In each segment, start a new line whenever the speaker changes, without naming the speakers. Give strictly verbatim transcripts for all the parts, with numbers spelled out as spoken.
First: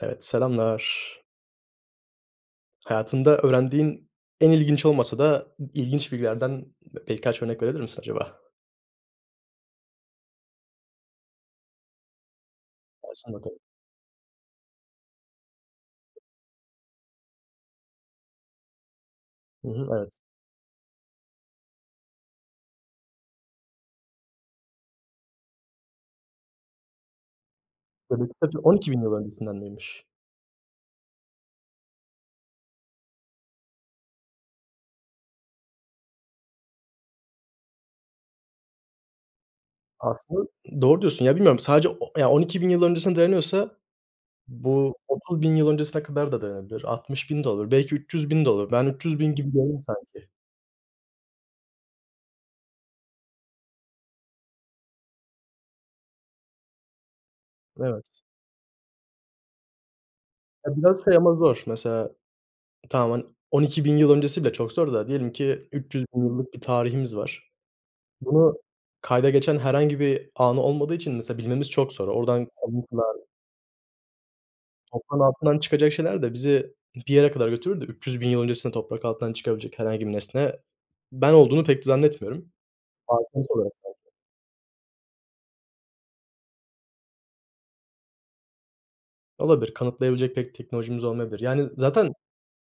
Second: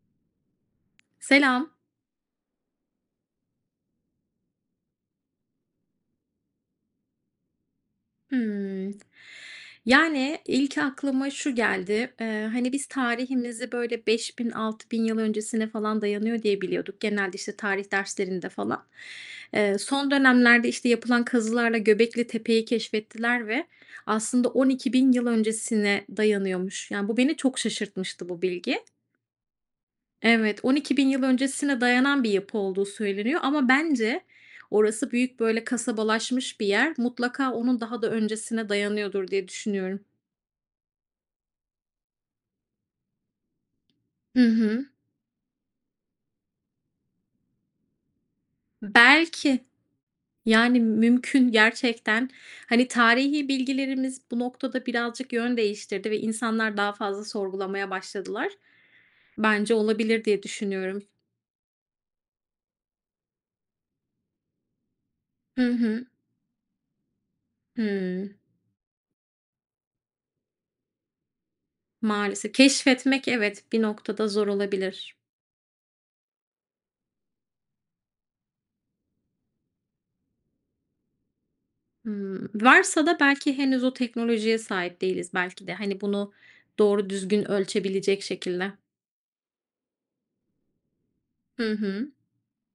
Evet, selamlar.
Selam.
Hayatında öğrendiğin en ilginç olmasa da ı ilginç bilgilerden birkaç örnek verebilir misin acaba?
Hıı. Yani, ilk aklıma şu geldi; eee, hani, biz
[unintelligible]
tarihimizi, böyle, beş bin altı bin yıl öncesine falan dayanıyor diye biliyorduk genelde, işte, tarih derslerinde falan.
Hı
Eee,
hı,
son
evet.
dönemlerde, işte, yapılan kazılarla Göbeklitepe'yi keşfettiler ve aslında on iki bin yıl öncesine dayanıyormuş. Yani, bu beni çok şaşırtmıştı bu
Göbeklitepe on
bilgi.
iki bin yıl öncesinden miymiş?
Evet, on iki bin yıl öncesine dayanan bir yapı olduğu söyleniyor ama bence orası büyük böyle kasabalarmış bir yer. Mutlaka onun daha da öncesine dayanıyordur diye düşünüyorum.
Aslında, ııı, doğru diyorsun. Ya, bilmiyorum, sadece o ya on iki bin yıl öncesine dayanıyorsa
Hı hı.
bu otuz bin yıl öncesine kadar da dayanabilir. Altmış bin de olur. Belki üç yüz bin de olur. Ben, üç yüz bin gibi
Belki.
gördüm sanki.
Yani, mümkün gerçekten, hani, tarihi bilgilerimiz bu noktada birazcık yön değiştirdi ve insanlar daha fazla sorgulamaya
Evet.
başladılar. Bence olabilir diye
Ya,
düşünüyorum.
biraz şey ama zor mesela tamam, han on iki bin yıl öncesi bile çok zor da diyelim ki
Hı
üç
hı.
yüz bin yıllık bir tarihimiz var.
Hıı.
Bunu kayda geçen herhangi bir anı olmadığı için mesela bilmemiz çok zor. Oradan
Maalesef.
kalıntılar
Keşfetmek evet, bir noktada zor olabilir.
Toprağın altından çıkacak şeyler de bizi bir yere kadar götürür de üç yüz bin yıl öncesinde toprak altından çıkabilecek herhangi bir nesne ben olduğunu pek
Hıı,
zannetmiyorum.
varsa da
[unintelligible]
belki
olarak
henüz o
belki.
teknolojiye sahip değiliz belki de. Hani, bunu doğru düzgün ölçebilecek şekilde.
Olabilir. Kanıtlayabilecek pek teknolojimiz olmayabilir. Yani,
Hı hı.
zaten,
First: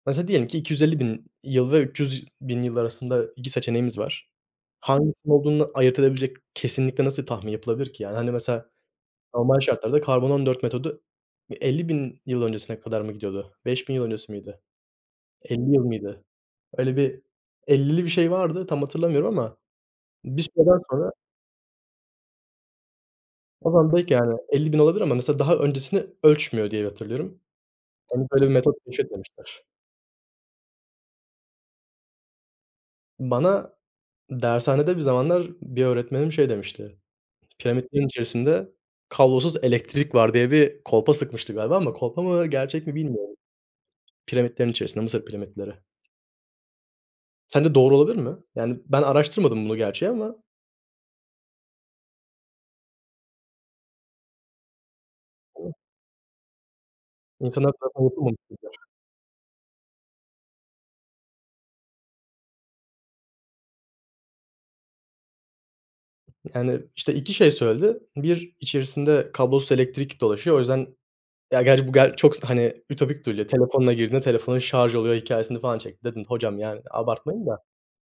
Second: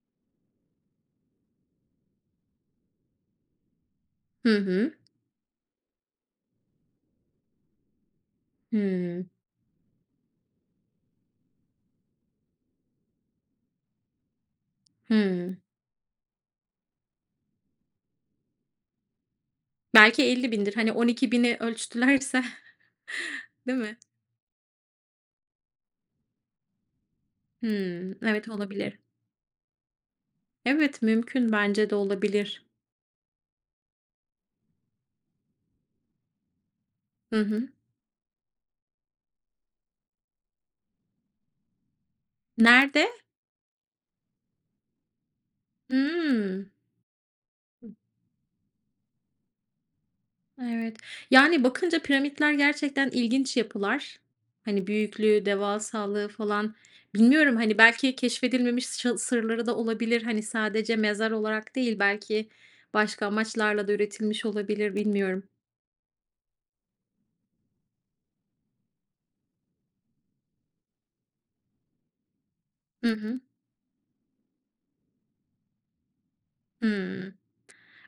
mesela, diyelim ki iki yüz elli bin yıl ve üç yüz bin yılları arasında iki seçeneğimiz var.
Hı hı.
Hangisinin olduğunu ayırt edebilecek kesinlikle nasıl tahmin yapılabilir ki? Yani, hani, mesela,
Hıı.
normal şartlarda Karbon-14 metodu bir elli bin yıl öncesine kadar mı gidiyordu? beş bin yıl öncesi miydi?
Hıı.
elli yıl mıydı? Öyle bir ellili bir şey vardı, tam hatırlamıyorum ama
Belki
bir
elli bindir,
süreden
hani, on
sonra
iki bini ölçtülerse,
O
değil
zaman
mi?
belki, yani, elli bin olabilir ama mesela daha öncesini ölçmüyor diye hatırlıyorum.
Hımm,
Hani, böyle,
evet
bir metot
olabilir.
keşfetmemişler.
Evet, mümkün bence de olabilir.
Bana dershanede bir zamanlar bir öğretmenim şey demişti:
Hı hı.
"Piramitlerin içerisinde kablosuz elektrik var." diye bir kolpa sıkmıştı galiba ama kolpa mı, gerçek mi
Nerede?
bilmiyorum. Piramitlerin içerisinde, Mısır piramitleri...
Hıı.
Sence doğru olabilir mi? Yani, ben araştırmadım bunu gerçi ama.
Evet, yani, bakınca piramitler gerçekten ilginç yapılar, hani, büyüklüğü,
[unintelligible]
devasallığı falan, bilmiyorum,
İnsanlar
hani,
tarafından
belki
unutulmamış bilgiler.
keşfedilmemiş ş sırları da olabilir, hani, sadece mezar olarak değil, belki başka amaçlarla da üretilmiş olabilir, bilmiyorum.
Yani, işte, iki şey söyledi. Bir, içerisinde kablosuz elektrik dolaşıyor, o yüzden Ya, gerçi bu ger çok se hani,
Hı
ütopik
hı.
duyuluyor. Telefonunla girdin, telefonun şarj oluyor hikâyesini falan çekti. Dedim, "Hocam, yani,
Hıı,
abartmayın da."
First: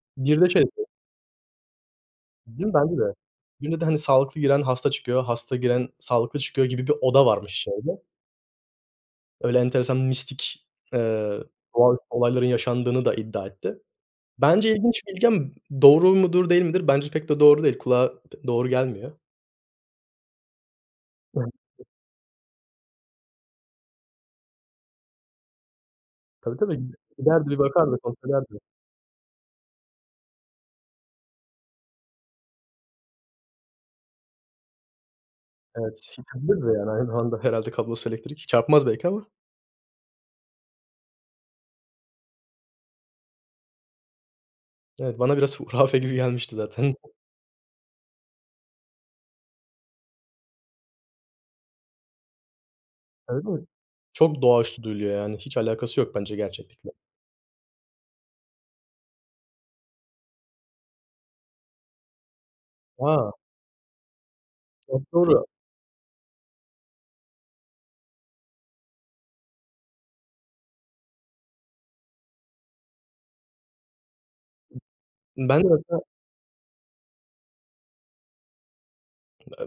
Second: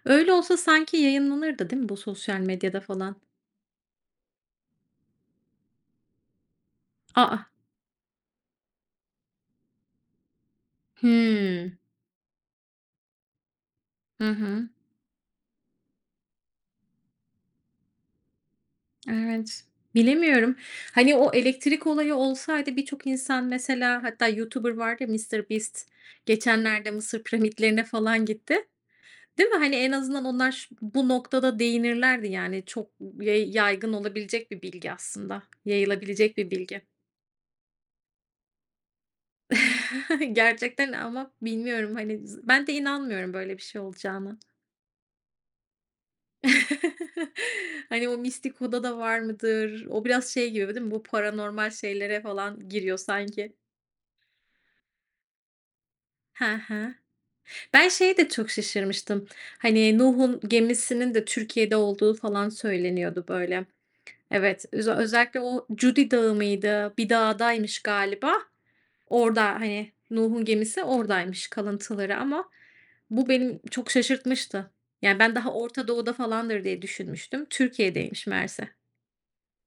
öyle
Bir de
olsa
şey dedi
sanki yayınlanırdı, değil mi bu sosyal
Değil mi,
medyada
bence de.
falan?
Birinde de, hani, sağlıklı giren hasta çıkıyor, hasta giren sağlıklı çıkıyor gibi bir
A,
oda
a!
varmış şeyde. Öyle enteresan mistik, eee,
Hıı.
doğaüstü olayların yaşandığını da iddia etti.
Hı hı.
Bence ilginç bilgi ama doğru mudur, değil midir? Bence pek de doğru değil. Kulağa doğru gelmiyor.
Evet. Bilemiyorum. Hani, o
[unintelligible]
elektrik olayı olsaydı birçok insan, mesela, hatta YouTuber vardı ya, Mr. Beast,
Tabii, tabii.
geçenlerde Mısır
Giderdi, bir
piramitlerine
bakardı,
falan
kontrol
gitti.
ederdi.
Değil mi? Hani, en azından onlar şu bu noktada değinirlerdi, yani, çok ye yaygın olabilecek bir bilgi aslında,
Evet,
yayılabilecek bir
çekebilirdi de,
bilgi.
yani, aynı zamanda herhâlde kablosuz elektrik. Çarpmaz belki ama.
Gerçekten. Ama bilmiyorum, hani, z ben de inanmıyorum böyle bir şey olacağına.
Evet, bana biraz hurafe gibi gelmişti zaten.
Hani, o mistik huda da var mıdır? O biraz şey gibi değil mi, bu paranormal şeylere falan giriyor,
Evet,
sanki.
evet. Çok doğaüstü duyuluyor. Yani, hiç alakası yok, bence
Hı
gerçeklikle.
hı. Ben şeye de çok şaşırmıştım. Hani, Nuh'un gemisinin de Türkiye'de olduğu falan söyleniyordu,
A!
böyle. Evet, öze
Çok
özellikle
doğru.
o Cudi Dağı mıydı? Bir dağdaymış galiba. Orada, hani, Nuh'un gemisi oradaymış kalıntıları ama bu beni çok şaşırtmıştı. Ya, ben daha
Ben de
Orta
orda
Doğu'da falandır, diye düşünmüştüm. Türkiye'deymiş meğerse.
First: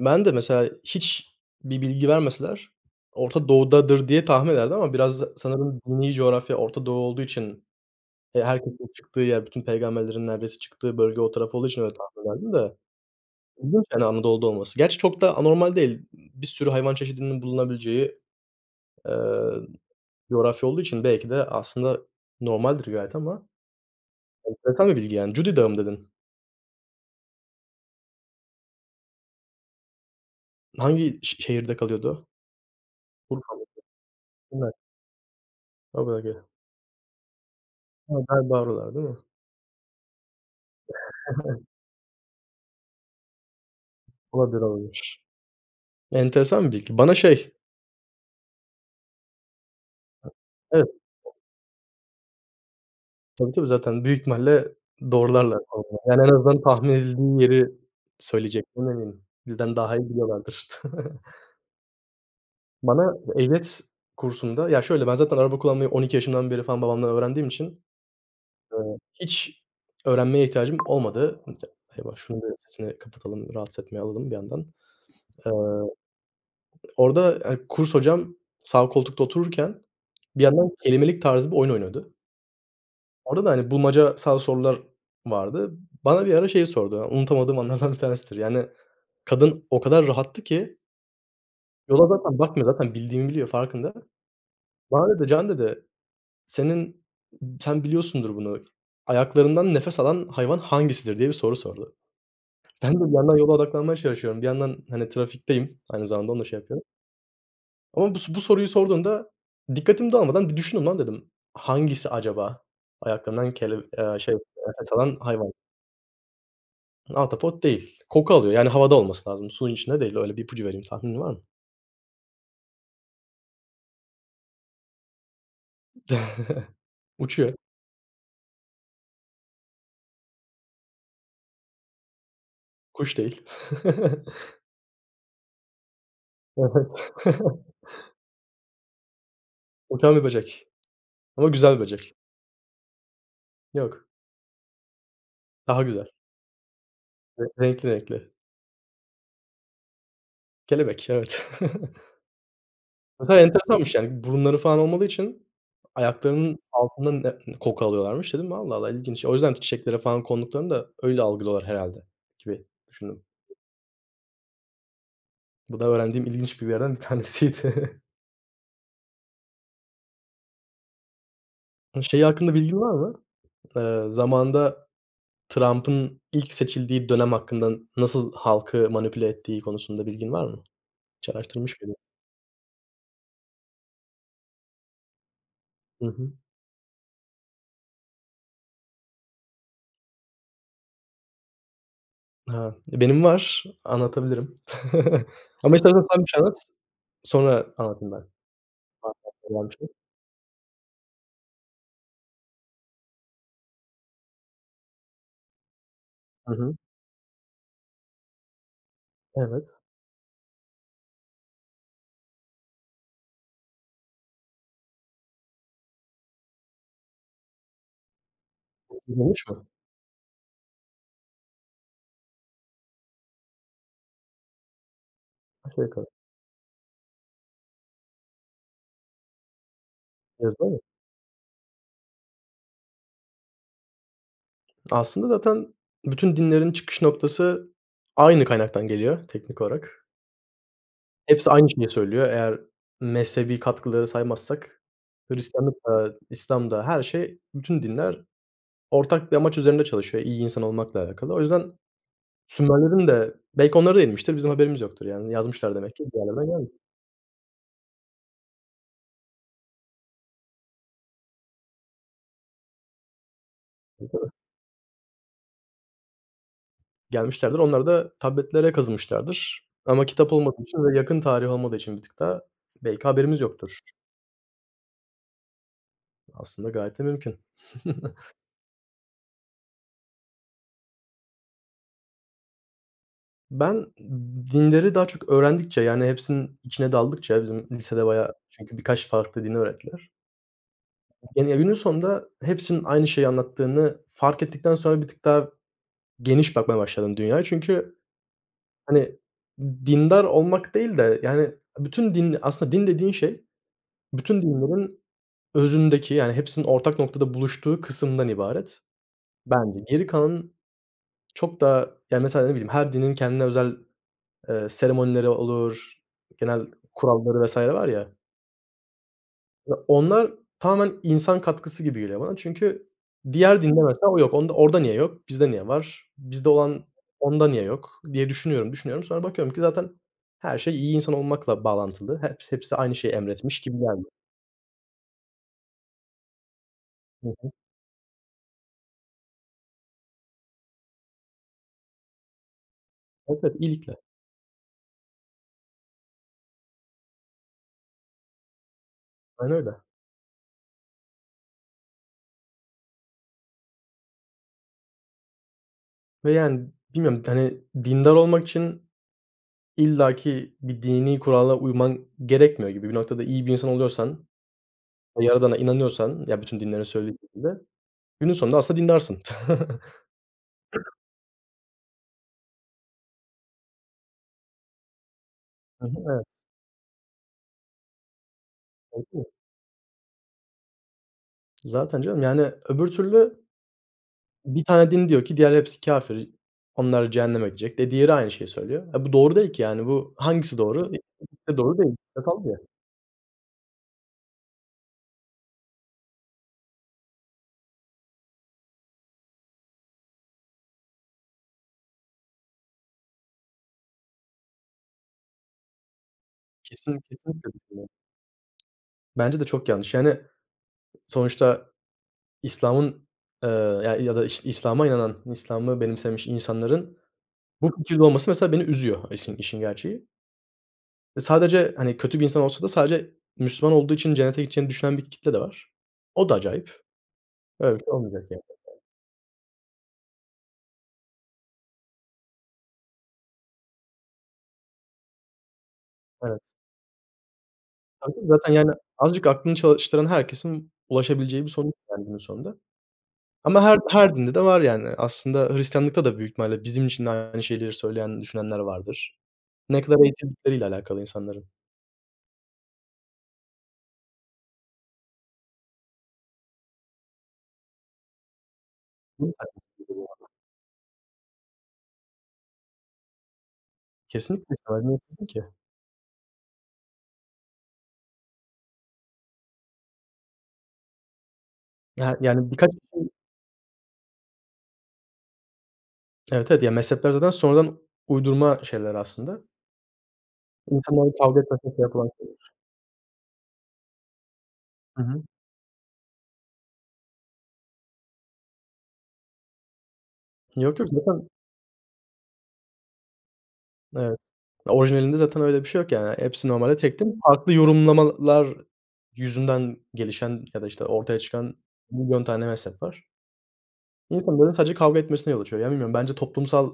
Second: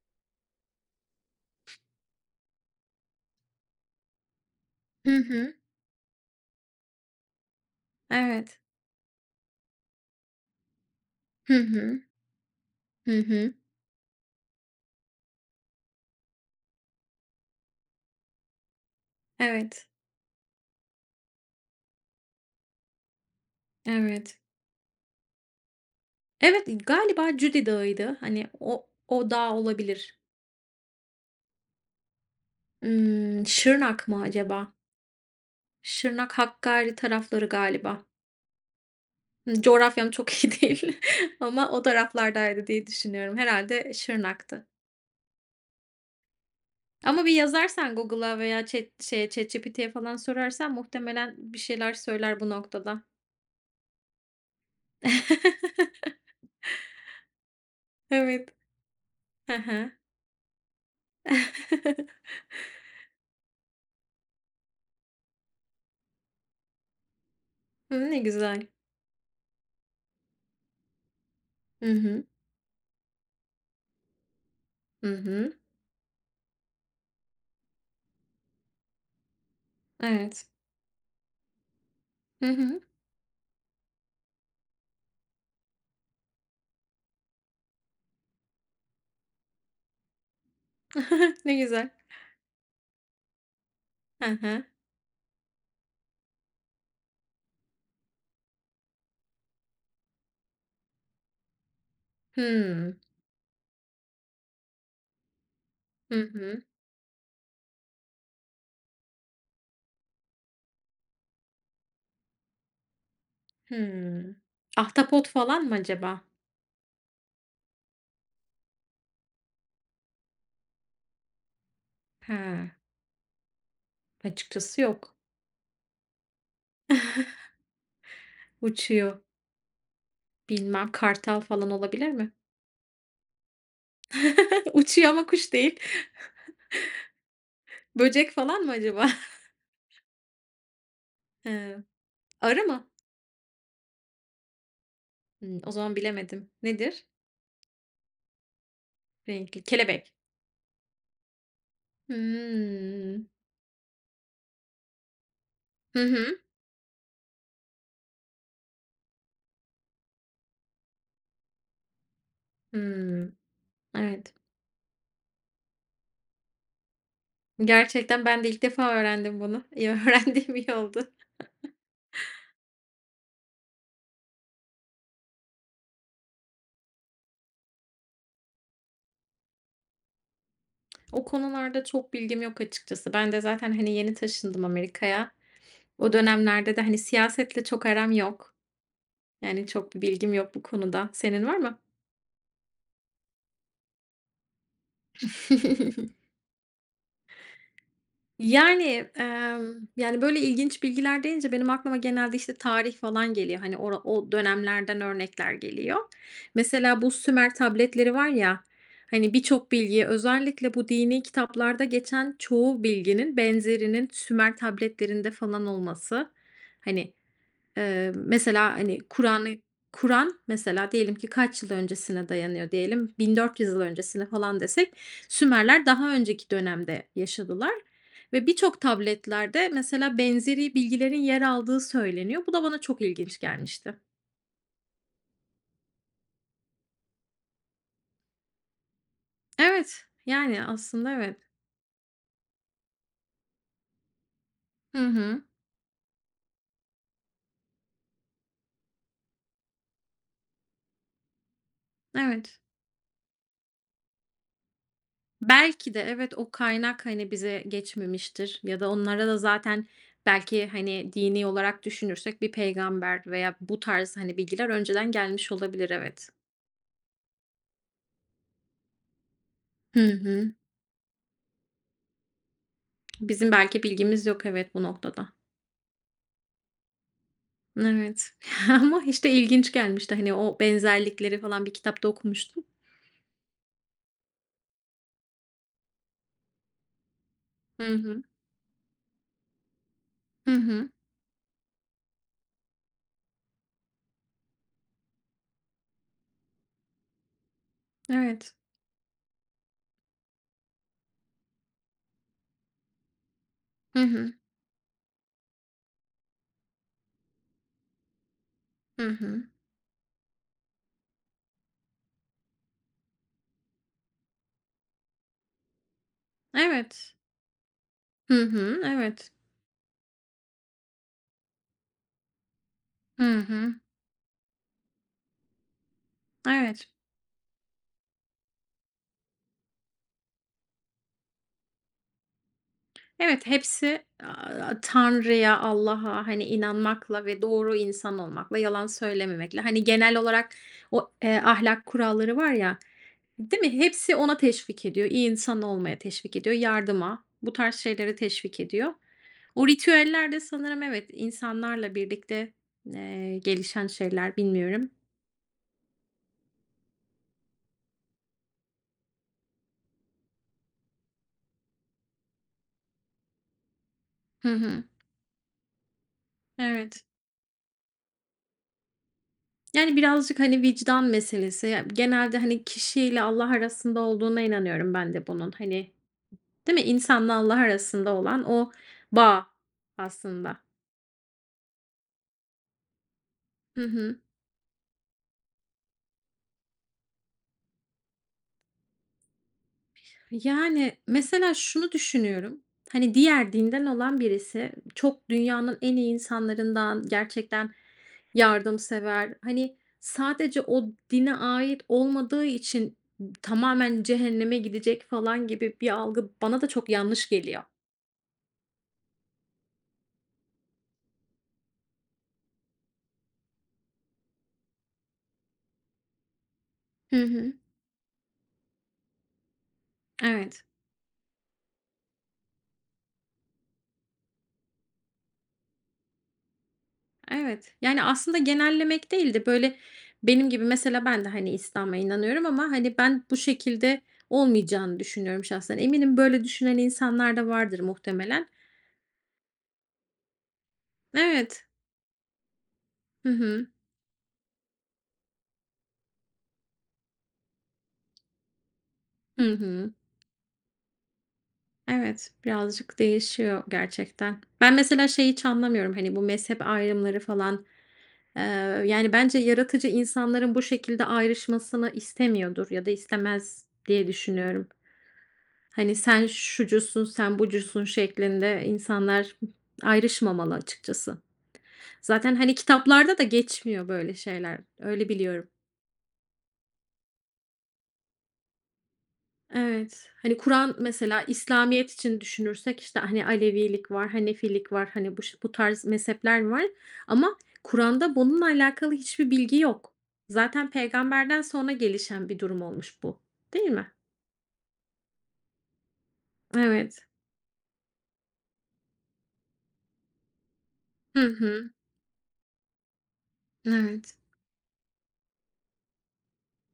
ben de mesela hiçbir bilgi vermeseler Orta Doğu'dadır diye tahmin ederdim ama
Hı
biraz
hı.
sanırım dini coğrafya Orta Doğu olduğu için, eee,
Evet.
herkesin çıktığı yer, bütün peygamberlerin neredeyse çıktığı bölge o
Hı
taraf olduğu için öyle
hı.
tahmin ederdim de.
Hı hı.
İlginç, yani, Anadolu'da olması. Gerçi çok da anormal değil. Bir sürü hayvan çeşidinin bulunabileceği, eee,
Evet
coğrafya olduğu için belki de aslında normaldir gayet ama
Evet.
enteresan bir bilgi yani. Cudi Dağı mı dedin?
Evet, galiba Cudi Dağı'ydı, hani, o o dağ olabilir.
Hangi şe şehirde kalıyordu?
Hıı,
Urfa
Şırnak mı
[unintelligible] değil mi?
acaba?
o
Şırnak,
bölge.
Hakkari tarafları galiba.
Evet, galiba oralar, değil mi?
Hıı, coğrafyam çok iyi değil ama o taraflardaydı diye düşünüyorum, herhâlde, eee,
Olabilir,
Şırnak'tı.
olabilir. Enteresan bir bilgi. Bana
Ama bir
şey
yazarsan Google'a veya chat şeye, ChatGPT'ye falan
Hıı
sorarsan
Evet. O
muhtemelen bir şeyler söyler bu noktada.
Tabii, tabii. Zaten büyük ihtimalle doğrularlar. [unintelligible] Yani, en azından tahmin edildiği yeri
Evet.
söyleyecektim [unintelligible]
Hı
bizden
hı.
daha iyi biliyorlardır. Bana ehliyet kursunda Ya şöyle, ben zaten araba kullanmayı on iki yaşımdan beri falan babamdan öğrendiğim için,
Hı hı, ne güzel.
eee, hiç öğrenmeye ihtiyacım olmadı. Un te
Hı
Eyvah,
hı.
şunun bir sesini kapatalım, rahatsız etmeye alalım bir yandan.
Hı hı.
Eee, orada, hani, kurs hocam sağ koltukta otururken bir
Evet.
yandan kelimelik tarzı bir oyun oynuyordu.
Hı hı.
Orada da, hani, bulmacasal sorular vardı. Bana bir ara şey sordu, unutamadığım anlardan bir tanesidir, yani, kadın o kadar rahattı ki
Ne güzel.
yola zaten bakmıyor, zaten bildiğimi biliyor, farkında.
Hı hı.
Bana dedi, "Can" dedi, "Senin ııı, sen biliyorsundur bunu. Ayaklarından nefes alan hayvan hangisidir?" diye bir soru sordu. Ben
Hıı.
de bir yandan yola odaklanmaya çalışıyorum. Bir yandan, hani, trafikteyim, aynı
Hı
zamanda onu da şey
hı.
yapıyorum. Ama bu s bu soruyu sorduğunda, "Dikkatim dağılmadan bir düşüneyim lan" dedim, "Hangisi acaba ayaklarından kele eee, şey
Hıı,
nefes alan
ahtapot
hayvan?"
falan mı acaba?
Ahtapot değil. Koku alıyor yani havada olması lazım, suyun içinde değil. Öyle bir ipucu vereyim. Tahminin var mı?
Ha. Açıkçası yok.
Uçuyor.
Uçuyor. Bilmem, kartal falan olabilir mi?
Kuş değil.
Uçuyor ama kuş değil.
Evet.
Böcek falan mı acaba?
Uçan bir böcek. Ama güzel
He.
bir böcek.
Arı mı?
Yok.
Hımm. O
Daha
zaman
güzel.
bilemedim. Nedir?
Re renkli renkli.
Renkli. Kelebek.
Kelebek, evet.
Hıı.
Aslında enteresanmış, yani, burunları falan olmadığı için
Hı hı.
ayaklarının altının ne koku alıyorlarmış. Dedim, "Allah, Allah! İlginç." O yüzden çiçeklere falan konduklarında öyle algılıyorlar herhâlde gibi düşündüm.
Hıı. Evet.
Bu da öğrendiğim ilginç bilgilerden bir tanesiydi.
Gerçekten ben de ilk defa öğrendim bunu. İyi, öğrendiğim iyi oldu.
Iıı, şey hakkında bilgin var mı? Eee, zamanında Trump'ın ilk seçildiği dönem hakkından, nasıl halkı manipüle ettiği konusunda bilgin var mı?
O
Hiç araştırmış
konularda
mıydın?
çok bilgim yok açıkçası. Ben de zaten, hani, yeni taşındım Amerika'ya.
Hı
O
hı.
dönemlerde de, hani, siyasetle çok aram yok. Yani, çok bir bilgim yok bu konuda. Senin var mı?
Ha, e, benim var. Anlatabilirim. Ama istersen sen bir şey anlat. Sonra anlatayım ben.
Yani,
Varsa
emm,
aklında bir şey?
yani, böyle, ilginç bilgiler deyince benim aklıma genelde, işte, tarih falan geliyor. Hani, ora o dönemlerden örnekler geliyor.
Hı hı.
Mesela bu Sümer tabletleri var ya, hani, birçok
Evet.
bilgiyi özellikle bu dinî kitaplarda geçen çoğu bilginin benzerinin Sümer tabletlerinde falan olması, hani, eee, mesela, hani, Kur'an'ı
Yürümüş mü?
Kur'an mesela diyelim ki kaç yıl öncesine dayanıyor? Diyelim, bin dört yüz yıl öncesine falan desek,
Aşağı
Sümerler
yukarı.
daha önceki dönemde yaşadılar ve birçok tabletlerde, mesela,
Yazılı
benzeri
mı?
bilgilerin yer aldığı söyleniyor. Bu da bana çok ilginç gelmişti.
Aslında zaten bütün dinlerin çıkış noktası aynı kaynaktan geliyor, teknik
Evet,
olarak.
yani, aslında, evet.
Hepsi aynı şeyi söylüyor. Eğer mezhebi katkıları saymazsak,
Hı hı.
Hristiyanlık da, İslam da her şey bütün dinler ortak bir amaç üzerinde çalışıyor iyi insan olmakla alakalı. O yüzden
Evet.
Sümerlerin de belki onlara da inmiştir bizim haberimiz yoktur, yani, yazmışlar
Belki
demek
de,
ki bir
evet, o
yerlerden. [unintelligible]
kaynak, hani, bize geçmemiştir ya da onlara da zaten belki, hani, dini olarak düşünürsek bir peygamber veya bu tarz,
[unintelligible]
hani, bilgiler önceden gelmiş olabilir, evet.
Gelmişlerdir, onlar da tabletlere kazımışlardır.
Hı
Ama kitap
hı.
olmadığı için ve yakın tarih olmadığı için bir tık daha belki haberimiz
Bizim
yoktur.
belki bilgimiz yok, evet, bu noktada.
Aslında, gayet de mümkün.
Evet, ama, işte, ilginç gelmişti, hani, o benzerlikleri falan bir kitapta okumuştum.
Ben dinleri daha çok öğrendikçe, yani, hepsinin içine daldıkça bizim
Hı
lisede
hı.
bayağı çünkü birkaç farklı dini öğrettiler.
Hı hı.
Gene, günün sonunda hepsinin aynı şeyi anlattığını fark ettikten sonra bir tık daha geniş bakmaya başladım dünyaya. Çünkü,
Evet.
hani, dindar olmak değil de, yani, bütün din Aslında din dediğin şey,
Hı hı.
bütün dinlerin özündeki, yani, hepsinin ortak noktada buluştuğu kısımdan ibaret.
Hı hı.
Bence geri kalanın, çok da, yani, mesela, ne bileyim, her dinin kendine özel, eee, seremonileri olur, genel
Evet.
kuralları vs. var, ya.
Hı hı, evet.
Ya, onlar tamamen insan katkısı gibi geliyor bana. Çünkü
Hı
diğer
hı.
din de mesela o yok. Onda orada niye yok? Bizde niye var? Bizde olan
Evet.
onda niye yok diye düşünüyorum, düşünüyorum. Sonra bakıyorum ki zaten her şey iyi insan olmakla bağlantılı. Heps hepsi aynı şeyi
Evet,
emretmiş gibi
hepsi,
geldi.
aaa, Tanrı'ya, Allah'a, hani, inanmakla
Hı
ve
hı.
doğru insan olmakla, yalan söylememekle, hani, genel olarak o eee, ahlak kuralları var ya
Evet, evet,
Değil mi,
iyilikle.
hepsi ona teşvik ediyor. İyi insan olmaya teşvik ediyor, yardıma, bu tarz şeylere teşvik ediyor.
Aynı
O
öyle.
ritüeller de sanırım evet, insanlarla birlikte, eee, gelişen şeyler, bilmiyorum.
Ve, yani, bilmiyorum t hani, dindar olmak için illaki bir dinî kurala uyman gerekmiyor gibi bir noktada iyi bir insan oluyorsan
Hı hı.
ve Yaradan'a inanıyorsan ya bütün dinlerin
Evet.
söylediği [unintelligible] günün sonunda aslında dindarsın.
Yani, birazcık, hani, vicdan meselesi ya genelde, hani, kişiyle Allah arasında olduğuna inanıyorum ben de bunun,
Hı
hani,
hı, evet.
Değil mi, insanla Allah arasında olan o
[unintelligible]
bağ aslında.
Zaten, canım, yani, öbür türlü
Hı hı.
Bir tane din diyor ki, "Diğer hepsi kâfir. Onlar cehenneme gidecek." de diğeri aynı şeyi söylüyor. Ha, bu doğru değil ki, yani, bu hangisi doğru?
Yani,
[unintelligible] İkisi
mesela,
de doğru
şunu
değil.
düşünüyorum,
[unintelligible]
hani, diğer dinden olan birisi çok dünyanın en iyi insanlarından, gerçekten yardımsever, hani, sadece o dine ait olmadığı için tamamen cehenneme gidecek falan gibi bir algı bana da çok
Kesin
yanlış
kesinlikle
geliyor.
katılıyorum. Bence de çok yanlış. Yani, sonuçta İslam'ın, eee, ya ya da iş İslam'a inanan İslam'ı benimsemiş insanların
Hı hı.
bu fikirde olması, mesela, beni üzüyor isin işin gerçeği.
Evet.
Sadece, hani, kötü bir insan olsa da sadece Müslüman olduğu için cennete gideceğini düşünen bir kitle de var. O da acayip.
Evet,
Öyle bir şey
yani,
olmayacak
aslında
gerçekten.
genellemek değil de, böyle, benim gibi mesela ben de, hani, İslam'a inanıyorum ama, hani, ben bu şekilde olmayacağını düşünüyorum şahsen. Eminim
Evet.
böyle düşünen insanlar da vardır
[unintelligible]
muhtemelen.
Zaten, yani, azıcık aklını çalıştıran herkesin ulaşabileceği bir
Evet.
sonuç var günün sonunda.
Hı
Ama
hı.
her her dinde de var yani. Aslında Hristiyanlık'ta da büyük ihtimalle bizim için de aynı şeyleri söyleyen, düşünenler vardır.
Hı
Ne
hı.
kadar eğitildikleriyle alakalı insanların.
Evet, birazcık değişiyor gerçekten. Ben mesela şeyi hiç anlamıyorum, hani, bu mezhep ayrımları falan, ııı, yani, bence yaratıcı
[unintelligible]
insanların bu şekilde ayrışmasını istemiyordur ya da istemez diye
Kesinlikle
düşünüyorum.
istemez, niye istesin ki?
Hani, sen şucusun, sen bucusun şeklinde insanlar ayrışmamalı açıkçası.
Ya,
Zaten,
yani,
hani,
birkaç [unintelligible]
kitaplarda da geçmiyor böyle şeyler, öyle biliyorum.
Evet, evet, ya, mezhepler zaten sonradan uydurma şeyler aslında.
Evet, hani, Kur’an
İnsanların
mesela
kavga etmesine [unintelligible]
İslamiyet
olan
için
[unintelligible]
düşünürsek, işte, hani, Alevilik var, Hanefilik var,
Hı
hani, bu
hı.
ş bu tarz mezhepler var ama Kur’an'da bununla alakalı hiçbir bilgi yok. Zaten
Yok, yok, zaten
peygamberden sonra gelişen bir durum olmuş bu değil mi?
Evet, orijinalinde zaten öyle bir şey yok yani. Hepsi normalde tek
Evet.
tek farklı yorumlamalar yüzünden gelişen ya da, işte, ortaya
Hı
çıkan
hı.
milyon tane mezhep var.
Evet.
İnsanların sadece kavga etmesine yol açıyor. Yani, bilmiyorum bence toplumsal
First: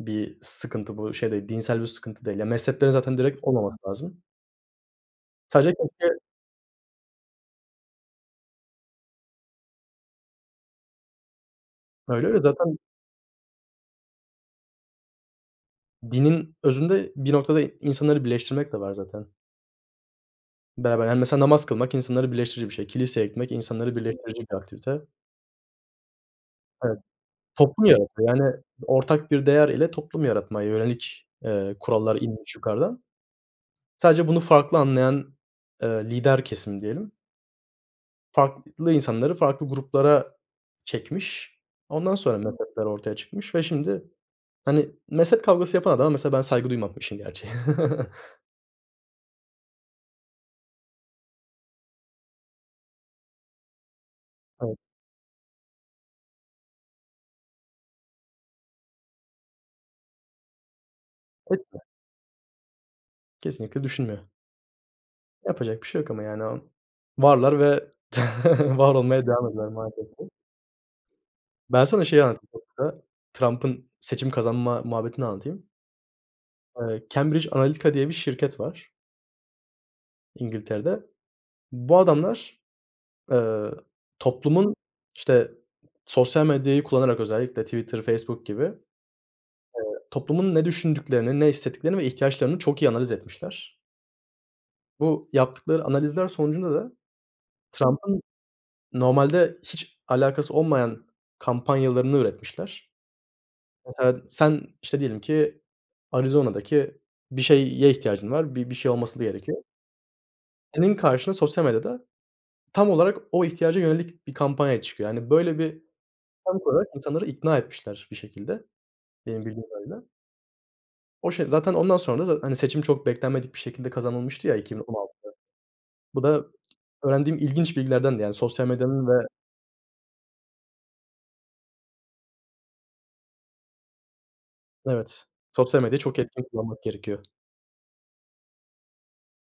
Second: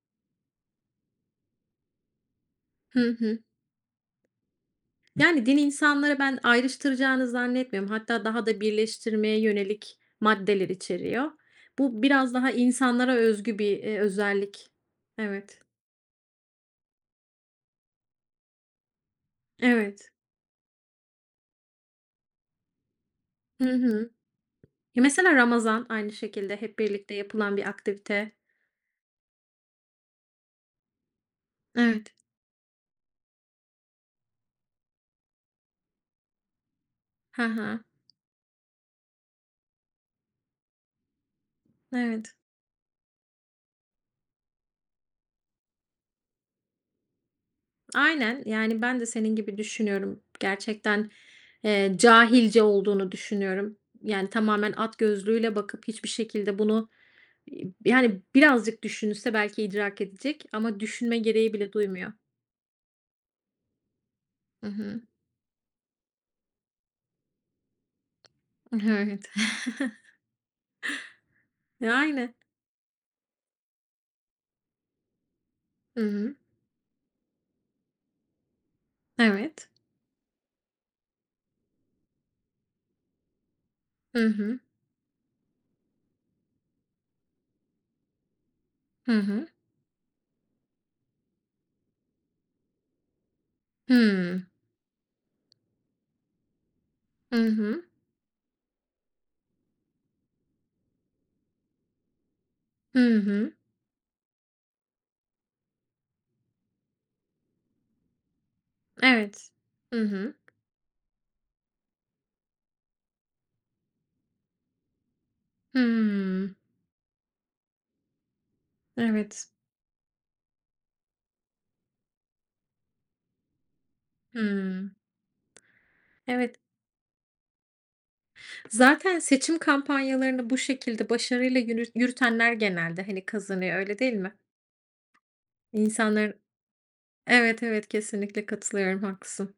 bir sıkıntı bu, şey değil, dinsel bir sıkıntı değil. Yani, mezheplerin
Hı
zaten
hı.
direkt olmaması lazım.
Yani, din
Sadece
insanları
çünkü
ben ayrıştıracağını zannetmiyorum. Hatta daha da birleştirmeye yönelik maddeler içeriyor. Bu
Öyle,
biraz
öyle
daha
zaten
insanlara özgü bir, eee, özellik. Evet.
Dinin özünde, bir noktada insanları birleştirmek de var zaten.
Evet.
Beraber, yani, mesela, namaz kılmak insanları birleştirici bir şey. Kiliseye gitmek
Hı
insanları
hı.
birleştirecek bir
Ya,
aktivite.
mesela Ramazan, aynı şekilde hep
Evet.
birlikte yapılan bir
Toplum yaratıyor,
aktivite.
yani, ortak bir değer ile toplum yaratmaya yönelik, eee,
Evet.
kurallar inmiş yukarıdan. Sadece bunu farklı anlayan, ııı, lider kesim diyelim.
Ha ha.
Farklı insanları farklı gruplara çekmiş. Ondan
Evet.
sonra mezhepler ortaya çıkmış ve şimdi, hani, mezhep kavgası yapan adama mesela, ben saygı duymam, işin gerçeği.
Aynen, yani, ben de senin gibi düşünüyorum gerçekten, eee ,cahilce olduğunu düşünüyorum. Yani, tamamen
Evet.
at gözlüğüyle bakıp hiçbir şekilde bunu, iii, yani, birazcık düşünse belki idrak edecek ama düşünme gereği bile
[unintelligible]
duymuyor.
Kesinlikle düşünmüyor.
Hı hı.
Yapacak bir şey yok ama yani o varlar ve var olmaya
Evet.
devam ederler maalesef ki. Ben sana şeyi
Yani.
anlatayım. [unintelligible] Trump'ın seçim kazanma muhabbetini anlatayım.
Hı hı.
Eee, Cambridge Analytica diye bir şirket var
Evet.
İngiltere'de. Bu adamlar, eee,
Hı hı.
toplumun, işte, sosyal medyayı kullanarak özellikle Twitter, Facebook gibi, eee,
Hı hı.
toplumun ne düşündüklerini, ne hissettiklerini ve ihtiyaçlarını çok iyi analiz etmişler.
Hımm.
Bu yaptıkları analizler sonucunda da
Hı hı.
Trump'ın normalde hiç alakası olmayan kampanyalarını üretmişler.
Hı hı.
Mesela, sen, işte, diyelim ki Arizona'daki bir şeye ihtiyacın var, bir bir şey olması da
Evet,
gerekiyor
hı hı.
senin karşına sosyal medyada tam olarak o ihtiyaca yönelik bir kampanya çıkıyor. Yani, böyle, bir
Hımm.
sonuç olarak insanları ikna etmişler bir şekilde. Benim
Evet.
bildiğim kadarıyla o, şey, zaten ondan sonra da, hani, seçim çok beklenmedik bir şekilde kazanılmıştı ya iki bin on
Hımm.
altıda. Bu da
Evet.
öğrendiğim ilginç bilgilerdendi, yani, sosyal medyanın
Zaten
ve
seçim kampanyalarını bu şekilde başarıyla yürüt yürütenler genelde, hani, kazanıyor, öyle değil mi?
Evet, sosyal medyayı çok
İnsanlar
etkin kullanmak gerekiyor.
Evet, evet, kesinlikle katılıyorum. Haklısın.